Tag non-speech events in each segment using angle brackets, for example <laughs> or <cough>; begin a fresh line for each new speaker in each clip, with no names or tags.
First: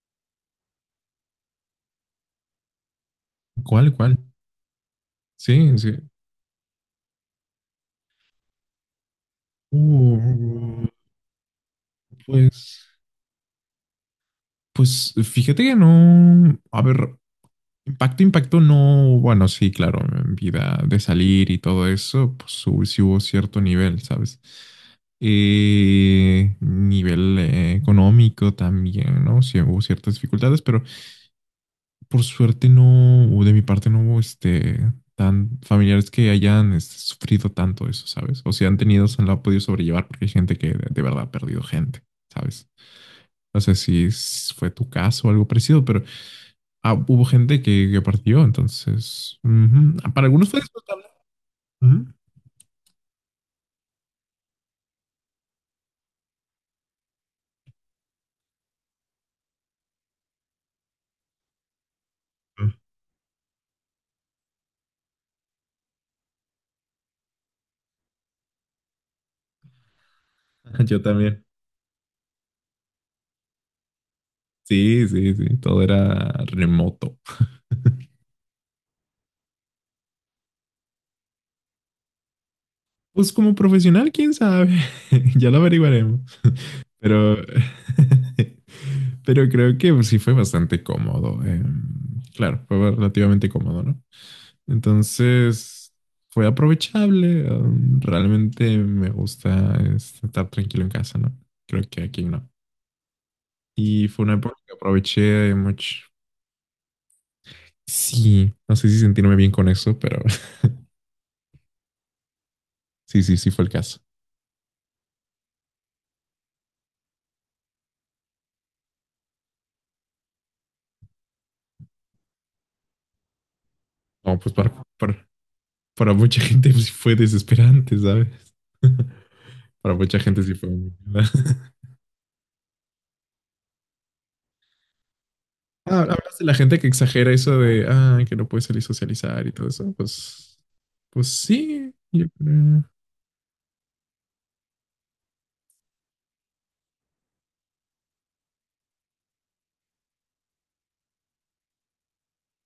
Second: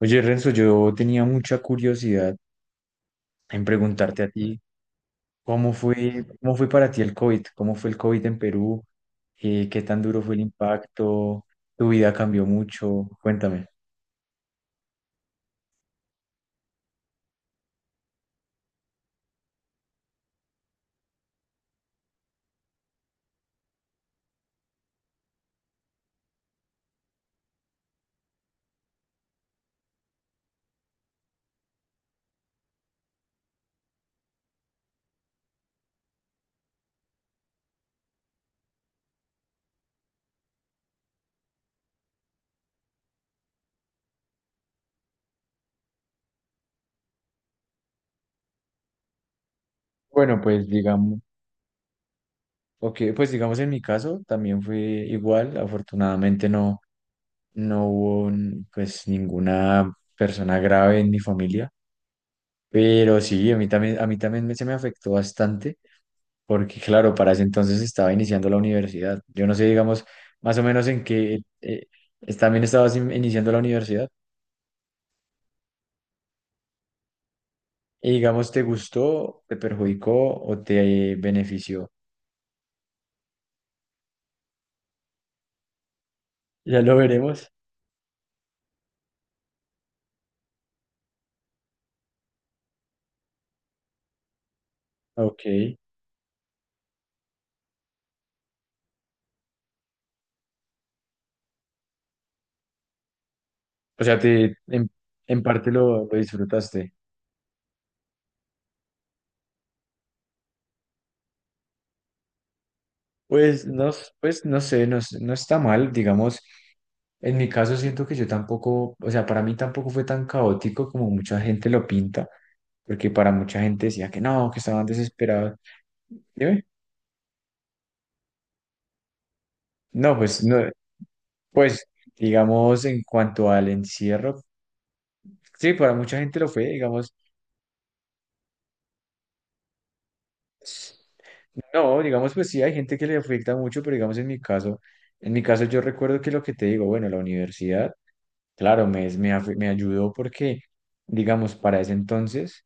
Oye, Renzo, yo tenía mucha curiosidad en
¿Cuál, cuál?
preguntarte a ti
Sí, sí.
cómo fue para ti el COVID, cómo fue el COVID en Perú. ¿Qué tan duro fue el
Uh,
impacto? ¿Tu vida cambió
pues,
mucho? Cuéntame.
pues fíjate que no. A ver, impacto, impacto no. Bueno, sí, claro, en vida de salir y todo eso, sí hubo cierto nivel, ¿sabes? Nivel económico también, ¿no? Sí hubo ciertas dificultades, pero por suerte no, o de mi parte no hubo tan familiares que hayan sufrido tanto eso, ¿sabes? O si han tenido, se lo ha podido sobrellevar porque hay gente que de verdad ha perdido gente, ¿sabes? No sé si es- fue tu caso o algo parecido, pero ah, hubo gente que partió, entonces, ujú. Ah, para
Bueno,
algunos fue
pues
disfrutable.
digamos,
Ujú.
ok, pues digamos en mi caso también fue igual, afortunadamente no, no hubo pues ninguna persona grave en mi familia, pero sí, a mí también, se me afectó bastante. Porque claro, para ese entonces estaba iniciando la universidad. Yo no sé, digamos, más o
<laughs>
menos
Yo
en qué
también.
también iniciando la universidad
Sí, sí, sí, todo era remoto.
y digamos, ¿te gustó, te perjudicó o te benefició?
Pues como profesional, quién sabe, <laughs> ya lo averiguaremos.
Ya lo
<laughs> Pero,
veremos.
<laughs> pero creo que pues, sí fue bastante cómodo. Claro, fue relativamente cómodo, ¿no?
Ok.
Entonces, fue aprovechable. Realmente me gusta estar tranquilo en casa, ¿no? Creo que aquí no.
O
Y
sea,
fue una época que
en
aproveché
parte
mucho.
lo disfrutaste.
Sí, no sé si sentirme bien con eso, pero <laughs> sí, sí, sí fue
Pues
el
no,
caso.
pues no sé, no, no está mal, digamos. En mi caso siento que yo tampoco, o sea, para mí tampoco fue tan caótico como mucha gente lo pinta, porque para mucha gente decía que
No,
no,
pues
que estaban
para-
desesperados.
para mucha
Dime.
gente pues, sí fue desesperante, ¿sabes? <laughs> Para
No,
mucha gente
pues
sí
no,
fue muy... <laughs>
pues digamos en cuanto al encierro, sí, para
Ah,
mucha
hablas
gente
de
lo
la
fue,
gente que
digamos,
exagera eso de, ah, que no puede salir a socializar y todo eso. Pues, pues sí,
no,
yo
digamos pues sí, hay
creo.
gente que le afecta mucho, pero digamos en mi caso yo recuerdo que lo que te digo, bueno, la universidad, claro, me ayudó porque, digamos, para ese entonces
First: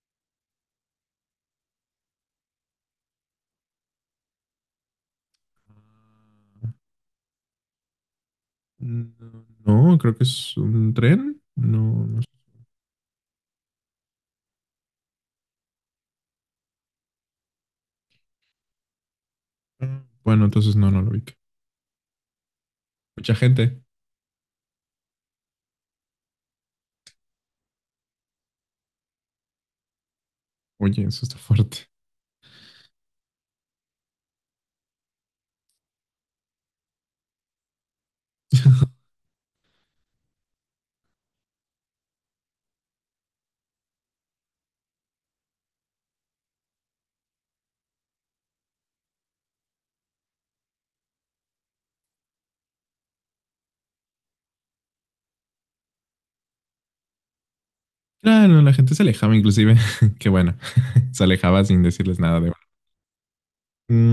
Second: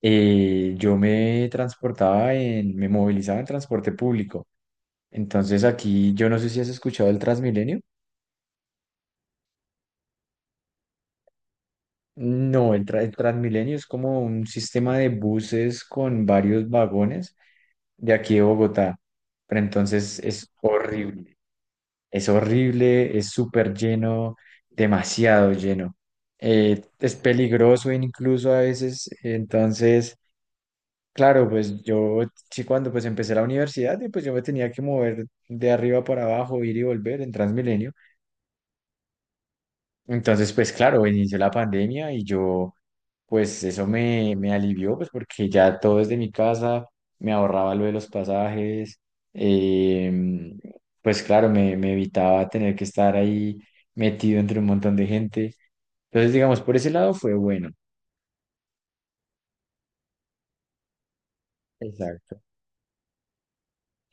yo me movilizaba en transporte público. Entonces aquí, yo no sé si has escuchado el Transmilenio.
No, no, creo que es un tren. No, no
No, el Transmilenio es como un sistema de buses con varios vagones de aquí de Bogotá. Pero
sé.
entonces
Bueno,
es
entonces no, no lo vi.
horrible, es horrible, es
Mucha
súper
gente.
lleno, demasiado lleno. Es peligroso incluso a veces. Entonces,
Oye, eso está
claro, pues
fuerte.
yo sí, cuando pues empecé la universidad, y pues yo me tenía que mover de arriba para abajo, ir y volver en Transmilenio. Entonces, pues claro, inició la pandemia y yo pues eso me alivió, pues porque ya todo desde mi casa, me ahorraba lo de los pasajes, em, pues claro, me evitaba tener que estar ahí metido entre un montón de gente. Entonces, digamos, por ese lado fue bueno.
Claro, la gente se alejaba inclusive. <laughs> Qué bueno. <laughs> Se alejaba sin decirles nada
Exacto.
de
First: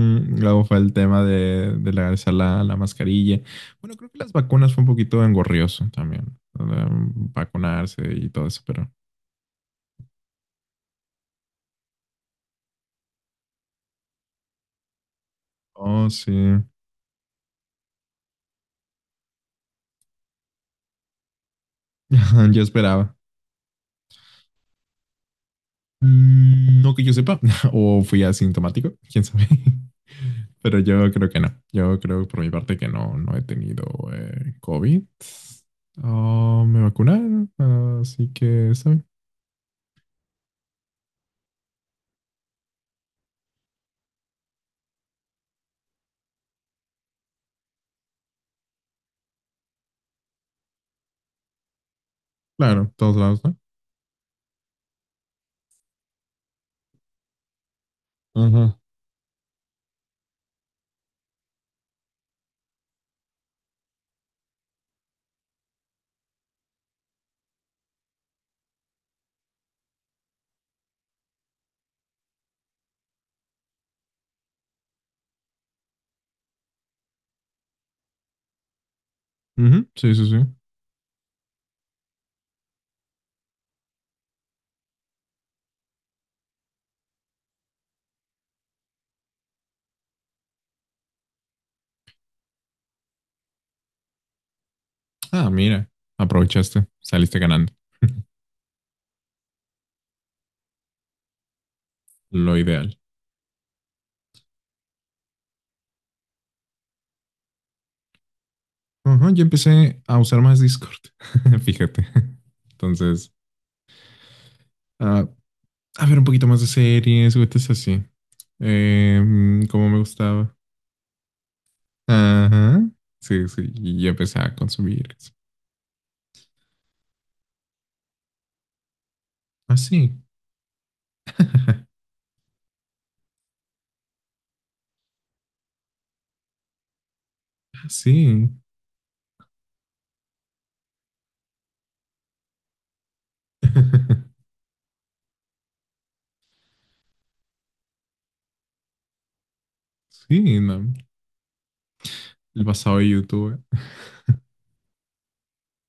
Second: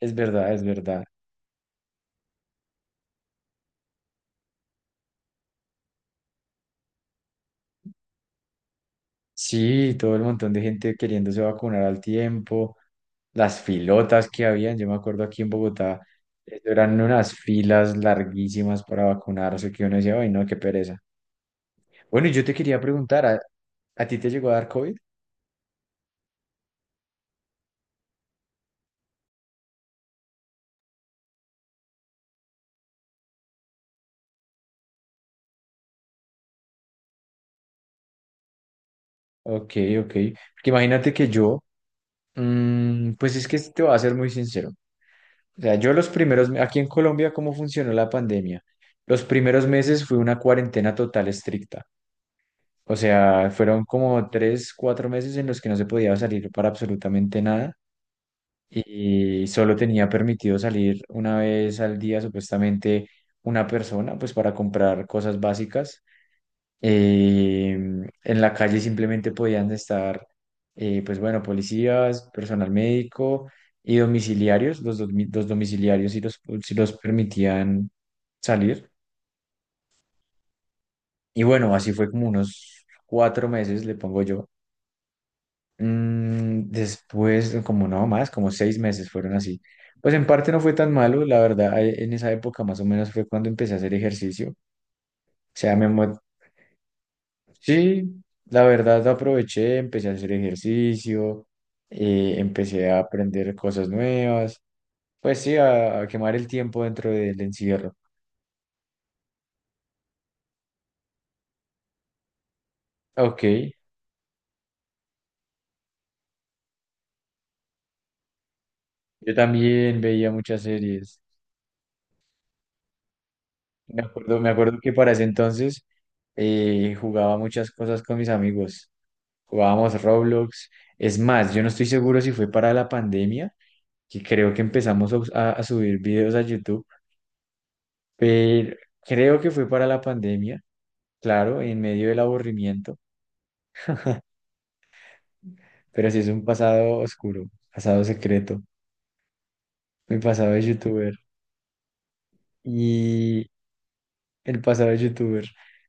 Es verdad, es
luego fue el
verdad.
tema de regresar la mascarilla. Bueno, creo que las vacunas fue un poquito engorrioso también. Vacunarse y todo eso, pero.
Sí, todo el montón de gente queriéndose vacunar al tiempo, las filotas que habían, yo me acuerdo aquí en Bogotá,
Oh, sí.
eso eran unas filas larguísimas para vacunarse que uno decía, ay, no, qué pereza. Bueno, y yo
<laughs>
te
Yo
quería
esperaba.
preguntar, ¿a ti te llegó a dar COVID?
Mm, no que yo sepa. <laughs> O fui asintomático, quién sabe. <laughs> Pero yo creo que no. Yo creo por mi parte que no, no he tenido COVID. Oh, me vacunaron. Así que, ¿sabe?
Ok, ok. Porque imagínate que yo, pues es que te voy a ser muy sincero. O sea, yo los primeros, aquí en Colombia, ¿cómo funcionó la pandemia? Los primeros meses fue una cuarentena total estricta.
Claro,
O
todos lados,
sea,
¿no?
fueron como tres, cuatro meses en los que no se podía salir para absolutamente nada
Ajá.
y solo tenía permitido salir una vez al día, supuestamente, una persona, pues para comprar cosas básicas. Eh, en la calle simplemente podían estar, pues bueno, policías, personal médico y domiciliarios. Los domiciliarios sí los permitían salir.
Ujú, sí, sí, sí.
Y bueno, así fue como unos cuatro meses, le pongo yo. Después, como no más, como seis meses fueron así. Pues en parte no fue tan malo, la verdad, en esa época más o menos fue cuando empecé a hacer ejercicio.
Ah,
Sea,
mira,
me, mo-
aprovechaste, saliste ganando.
Sí,
<laughs>
la verdad aproveché, empecé a hacer ejercicio,
Lo
empecé
ideal.
a aprender cosas nuevas, pues sí, a quemar el tiempo dentro del encierro.
Ajá, yo empecé a usar más Discord, <laughs> fíjate. Entonces,
Ok,
ah, a ver un poquito más de series, es así.
yo
Como me
también veía
gustaba.
muchas series.
Ajá. Sí, sí, y yo empecé
Me
a
acuerdo que para
consumir.
ese entonces jugaba muchas cosas con mis amigos.
Ah,
Jugábamos
sí.
Roblox. Es más, yo no estoy
<laughs>
seguro si fue para la pandemia, que creo que empezamos a, a subir videos a YouTube,
Sí.
pero creo que fue para la pandemia, claro, en medio del aburrimiento,
<laughs>
pero sí, es un pasado oscuro, pasado secreto, mi pasado
Sí,
de
no.
youtuber
El pasado de
y
YouTube.
el pasado de youtuber.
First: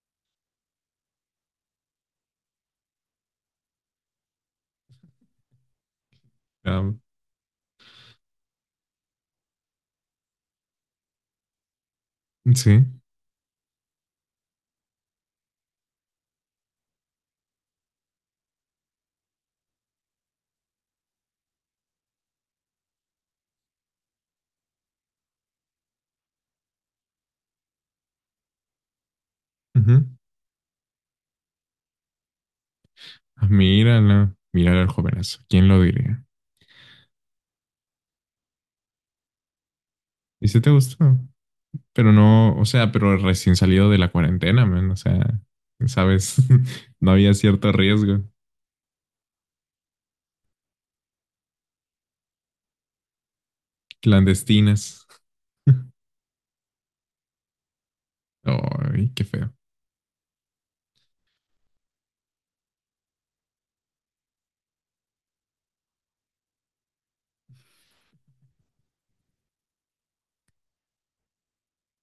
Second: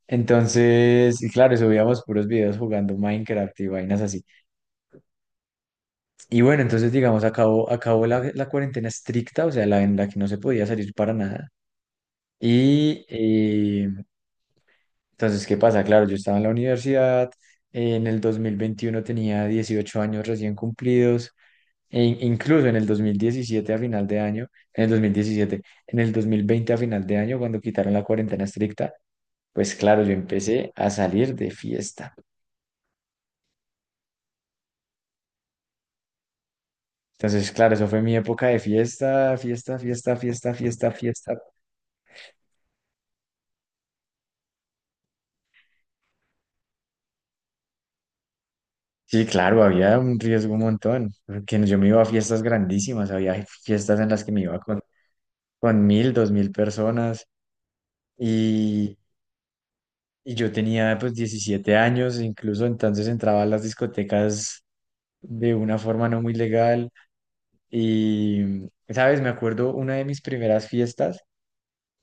Entonces, y claro, subíamos puros videos jugando Minecraft y vainas así. Y bueno, entonces,
Ah,
digamos, acabó, acabó la cuarentena estricta, o sea, la en la que no se podía salir para nada.
sí.
Y entonces, ¿qué pasa? Claro, yo estaba en la universidad, en el 2021 tenía 18 años recién cumplidos. Incluso en el 2017 a final de año, en el 2017, en el 2020 a final de año, cuando quitaron la cuarentena estricta, pues claro, yo
Ujú.
empecé a salir de fiesta.
Ah, mírala, mírala al jovenazo. ¿Quién lo diría?
Entonces, claro, eso fue mi época de fiesta, fiesta, fiesta,
¿Y
fiesta,
si te
fiesta,
gustó?
fiesta.
Pero no, o sea, pero recién salido de la cuarentena, man. O sea, sabes, <laughs> no había cierto riesgo.
Sí, claro, había un riesgo un montón, porque yo me iba a fiestas grandísimas, había fiestas en las que me iba
Clandestinas.
con mil, dos mil personas
<laughs>
y,
Ay, qué feo.
y yo tenía pues 17 años, incluso entonces entraba a las discotecas de una forma no muy legal. Y, ¿sabes? Me acuerdo una de mis primeras fiestas,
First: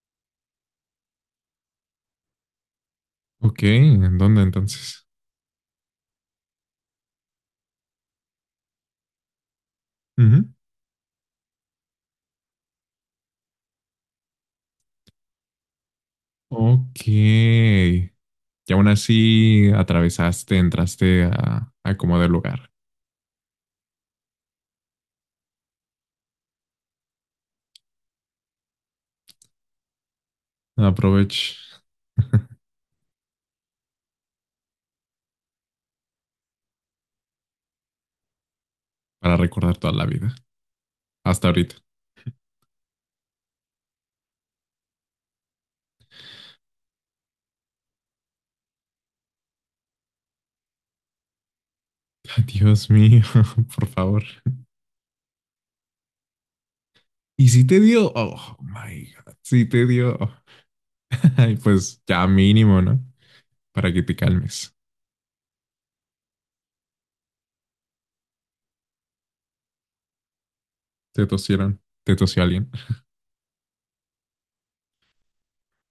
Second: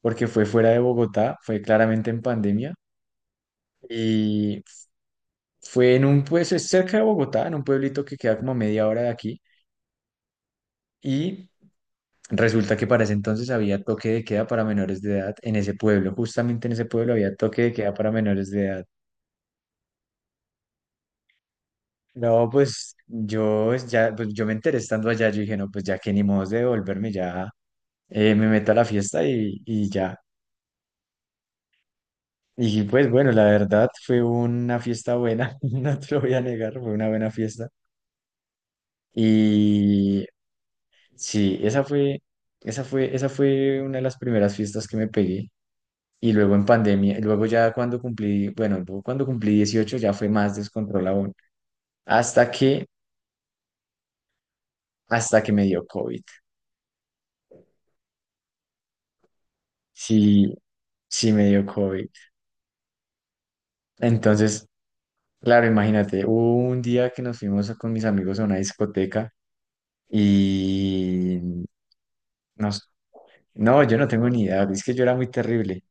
porque fue fuera de Bogotá, fue claramente en pandemia,
Ok, ¿en dónde
y
entonces?
fue en un, pues, es cerca de Bogotá, en un pueblito que queda como a media hora de aquí,
Ujú.
y resulta que para ese entonces había toque de queda para menores de edad en ese pueblo, justamente en ese
Ok.
pueblo había toque de queda para
Y
menores de edad.
aún así atravesaste, entraste a como del
No,
lugar.
pues yo pues, ya, pues yo me enteré estando allá, yo dije, no, pues ya que ni modo de devolverme, ya me meto a la fiesta y ya.
Aprovecha <laughs>
Y pues bueno, la verdad fue una fiesta buena, <laughs> no te lo voy a negar, fue una buena fiesta.
para recordar toda la
Y
vida. Hasta
sí,
ahorita.
esa fue, esa fue, esa fue una de las primeras fiestas que me pegué. Y luego en pandemia, y luego ya cuando cumplí, bueno, luego cuando cumplí 18 ya fue más descontrol aún,
<laughs>
hasta que,
Dios mío, <laughs> por favor.
hasta que me dio COVID.
Y si te dio, oh my God, si te dio,
Sí, sí
<laughs>
me
ay,
dio
pues
COVID.
ya mínimo, ¿no? Para que te
Entonces,
calmes.
claro, imagínate, hubo un día que con mis amigos a una discoteca
Te
y...
tosieron, te tosió alguien.
nos No, yo no tengo ni idea. Es que yo era muy terrible.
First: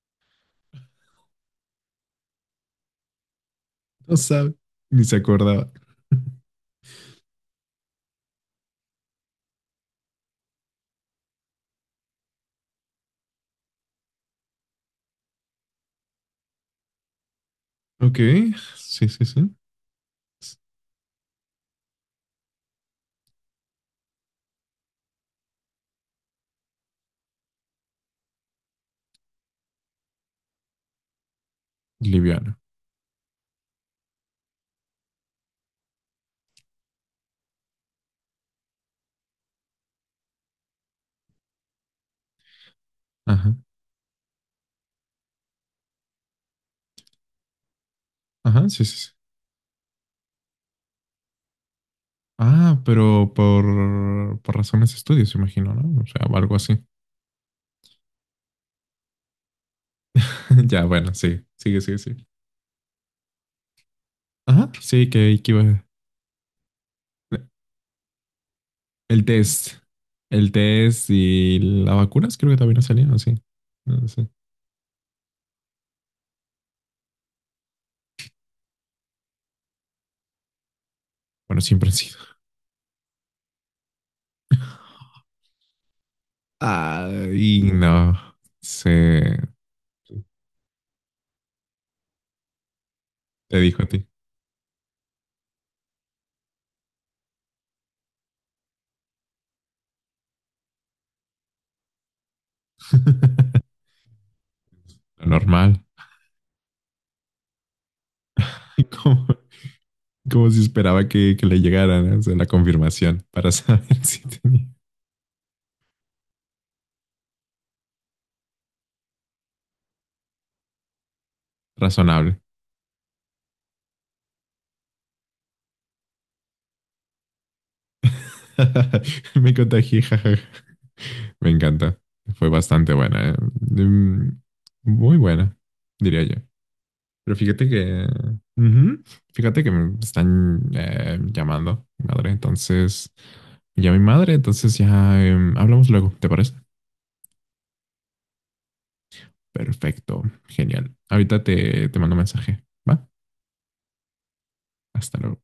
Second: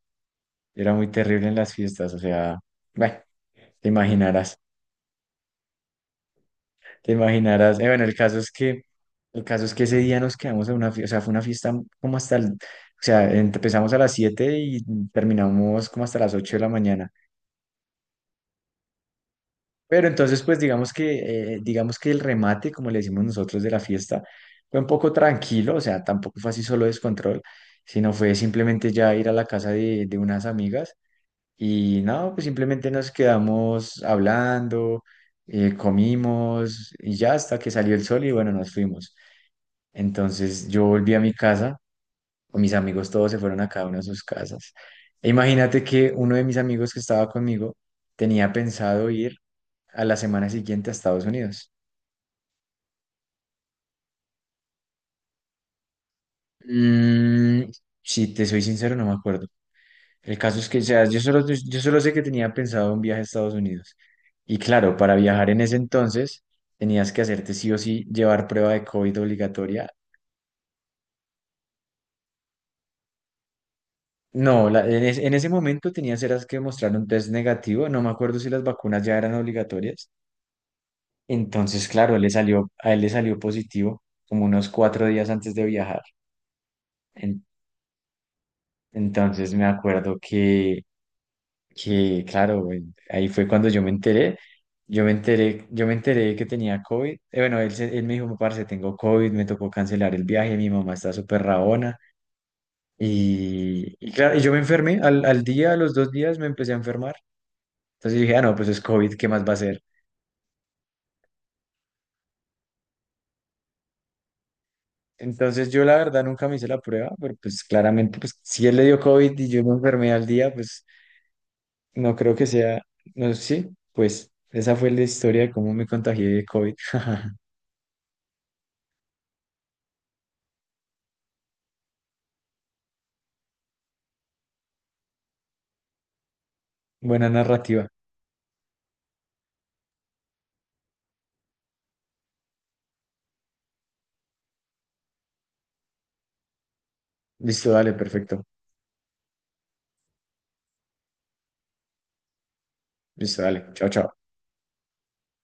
Yo era muy terrible en las fiestas. O sea, bueno, te
No sabe,
imaginarás.
ni se acordaba. <laughs>
Te imaginarás. Bueno, el caso es que, el caso es que ese día nos quedamos en una fiesta. O sea, fue una fiesta como hasta el, o sea, empezamos a las 7 y terminamos como hasta las 8 de la mañana.
Ok, sí, sí, sí.
Pero entonces, pues digamos que el remate, como le decimos nosotros, de la fiesta, fue un poco tranquilo. O sea, tampoco fue así solo descontrol, sino fue simplemente ya ir a la casa de unas amigas. Y no, pues
Liviano.
simplemente nos quedamos hablando, comimos y ya hasta que salió el sol y bueno, nos fuimos. Entonces yo volví a mi casa, mis amigos todos se
Ajá,
fueron a cada una de sus casas. E imagínate que uno de mis amigos que estaba conmigo tenía
ajá, sí, sí, sí.
pensado ir a la semana siguiente a Estados Unidos.
Ah, pero por razones de estudios, imagino, ¿no? O sea, algo así.
Mm, si te soy sincero, no me acuerdo. El caso
<laughs>
es que, o
Ya,
sea,
bueno, sí,
yo
sigue, sigue,
solo sé que
sigue.
tenía pensado un viaje a Estados Unidos. Y
Ajá,
claro,
sí,
para viajar
que
en ese
iba.
entonces tenías que hacerte sí o sí, llevar prueba de COVID
El test.
obligatoria.
El test y las vacunas creo que también no salieron, sí. No sé.
No, en ese momento tenías, eras que mostrar un test negativo. No me acuerdo si las vacunas ya eran obligatorias.
Bueno,
Entonces,
siempre han sido.
claro, le salió, a él le salió positivo como unos cuatro días antes de viajar.
Ah,
En-
y no. Se
entonces me acuerdo que claro, güey, ahí fue
te
cuando yo
dijo a
me
ti.
enteré, yo me enteré que tenía COVID. Bueno, él me dijo, parce, tengo COVID, me tocó cancelar el viaje, mi mamá está súper rabona, y claro, y yo me enfermé,
Lo
al día, a
normal.
los dos días me empecé a enfermar, entonces dije, ah, no, pues es
<laughs>
COVID,
Como,
¿qué más va a ser?
como si esperaba que le llegaran o sea, la confirmación para saber <laughs> si tenía.
Entonces yo la verdad nunca me hice la prueba, pero pues claramente, pues si él le dio COVID y yo me enfermé al día, pues no creo
Razonable.
que sea, no sé, sí, pues esa fue la historia de cómo me contagié de COVID. <laughs>
<laughs> Me contagié, jajaja. Me encanta. Fue bastante buena. ¿Eh? Mm, muy buena, diría yo.
Buena
Pero fíjate
narrativa.
que... ujú, fíjate que me están llamando, mi madre. Entonces, ya mi madre, entonces ya hablamos luego, ¿te parece?
Listo, dale, perfecto.
Perfecto, genial. Ahorita te, te mando un mensaje, ¿va?
Listo, dale. Chao, chao.
Hasta luego.